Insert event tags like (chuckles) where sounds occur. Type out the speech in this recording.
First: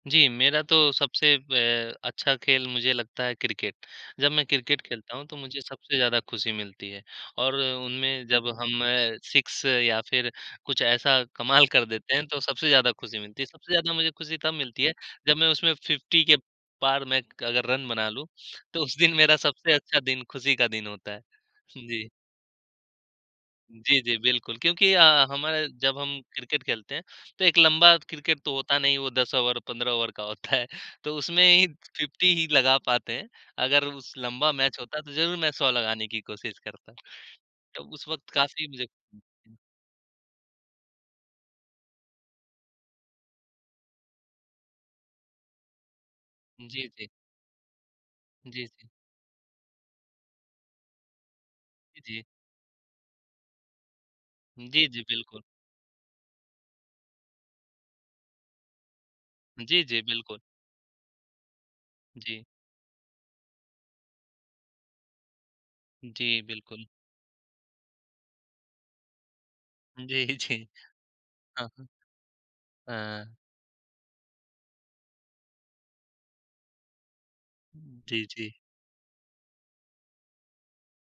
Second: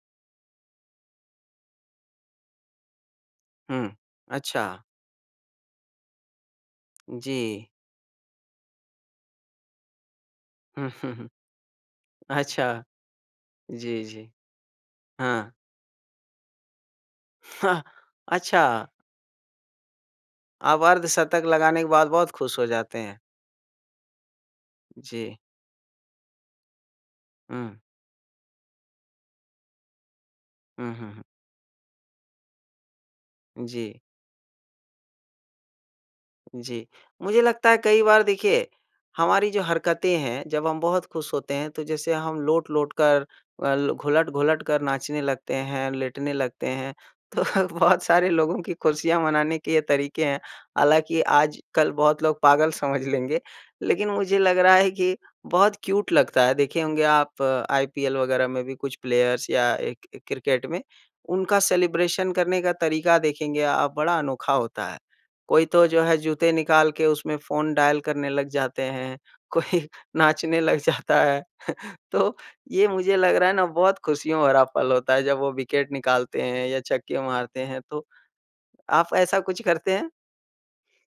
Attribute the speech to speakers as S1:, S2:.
S1: जी। मेरा तो सबसे बे अच्छा खेल मुझे लगता है क्रिकेट।
S2: हुँ।
S1: जब मैं क्रिकेट
S2: अच्छा।
S1: खेलता हूँ तो मुझे सबसे ज़्यादा खुशी मिलती है। और
S2: जी।
S1: उनमें जब हम 6 या फिर कुछ ऐसा
S2: (chuckles)
S1: कमाल कर देते हैं, तो सबसे
S2: अच्छा।
S1: ज़्यादा खुशी मिलती है। सबसे ज़्यादा
S2: जी,
S1: मुझे
S2: जी।
S1: खुशी तब मिलती है जब मैं
S2: हाँ।
S1: उसमें 50 के पार मैं क अगर
S2: हाँ।
S1: रन बना लूँ, तो
S2: अच्छा।
S1: उस दिन मेरा सबसे अच्छा दिन खुशी का
S2: आप
S1: दिन होता है।
S2: अर्धशतक लगाने के बाद
S1: जी।
S2: बहुत खुश हो जाते हैं।
S1: जी, जी। बिल्कुल क्योंकि अ,
S2: जी।
S1: हम जब हम क्रिकेट खेलते हैं तो एक
S2: हुँ।
S1: लंबा क्रिकेट तो होता नहीं, वो 10 ओवर 15 ओवर का होता है।
S2: हुँ, हुँ,
S1: तो
S2: हुँ।
S1: उसमें ही 50 ही लगा पाते हैं। अगर
S2: जी।
S1: उस लंबा मैच होता तो ज़रूर मैं 100 लगाने की कोशिश
S2: जी।
S1: करता।
S2: मुझे लगता है
S1: तो
S2: कई
S1: उस
S2: बार
S1: वक़्त
S2: देखिए
S1: काफ़ी मुझे
S2: हमारी जो हरकतें हैं, जब हम बहुत खुश होते हैं, तो जैसे हम लोट-लोट कर अल घुलट-घुलट कर नाचने लगते हैं, लेटने लगते
S1: जी,
S2: हैं।
S1: जी।
S2: तो बहुत सारे लोगों
S1: जी,
S2: की
S1: जी।
S2: खुशियाँ मनाने के ये तरीके हैं। हालाँकि आजकल
S1: जी।
S2: बहुत लोग पागल समझ लेंगे। लेकिन मुझे लग रहा
S1: जी,
S2: है
S1: जी।
S2: कि
S1: बिल्कुल।
S2: बहुत क्यूट लगता है। देखे होंगे आप आईपीएल वग़ैरह में भी कुछ प्लेयर्स या
S1: जी, जी।
S2: एक एक
S1: बिल्कुल।
S2: क्रिकेट में, उनका सेलिब्रेशन
S1: जी।
S2: करने का तरीका देखेंगे आप, बड़ा अनोखा होता है। कोई तो जो है
S1: जी,
S2: जूते
S1: बिल्कुल।
S2: निकाल के उसमें फ़ोन डायल करने लग जाते हैं, कोई
S1: जी,
S2: नाचने
S1: जी।
S2: लग जाता है।
S1: हाँ।
S2: (chuckles) तो ये मुझे
S1: अ
S2: लग रहा है ना बहुत खुशियों भरा पल होता है जब वो विकेट निकालते हैं या छक्के मारते हैं। तो
S1: जी, जी।
S2: आप ऐसा कुछ करते हैं?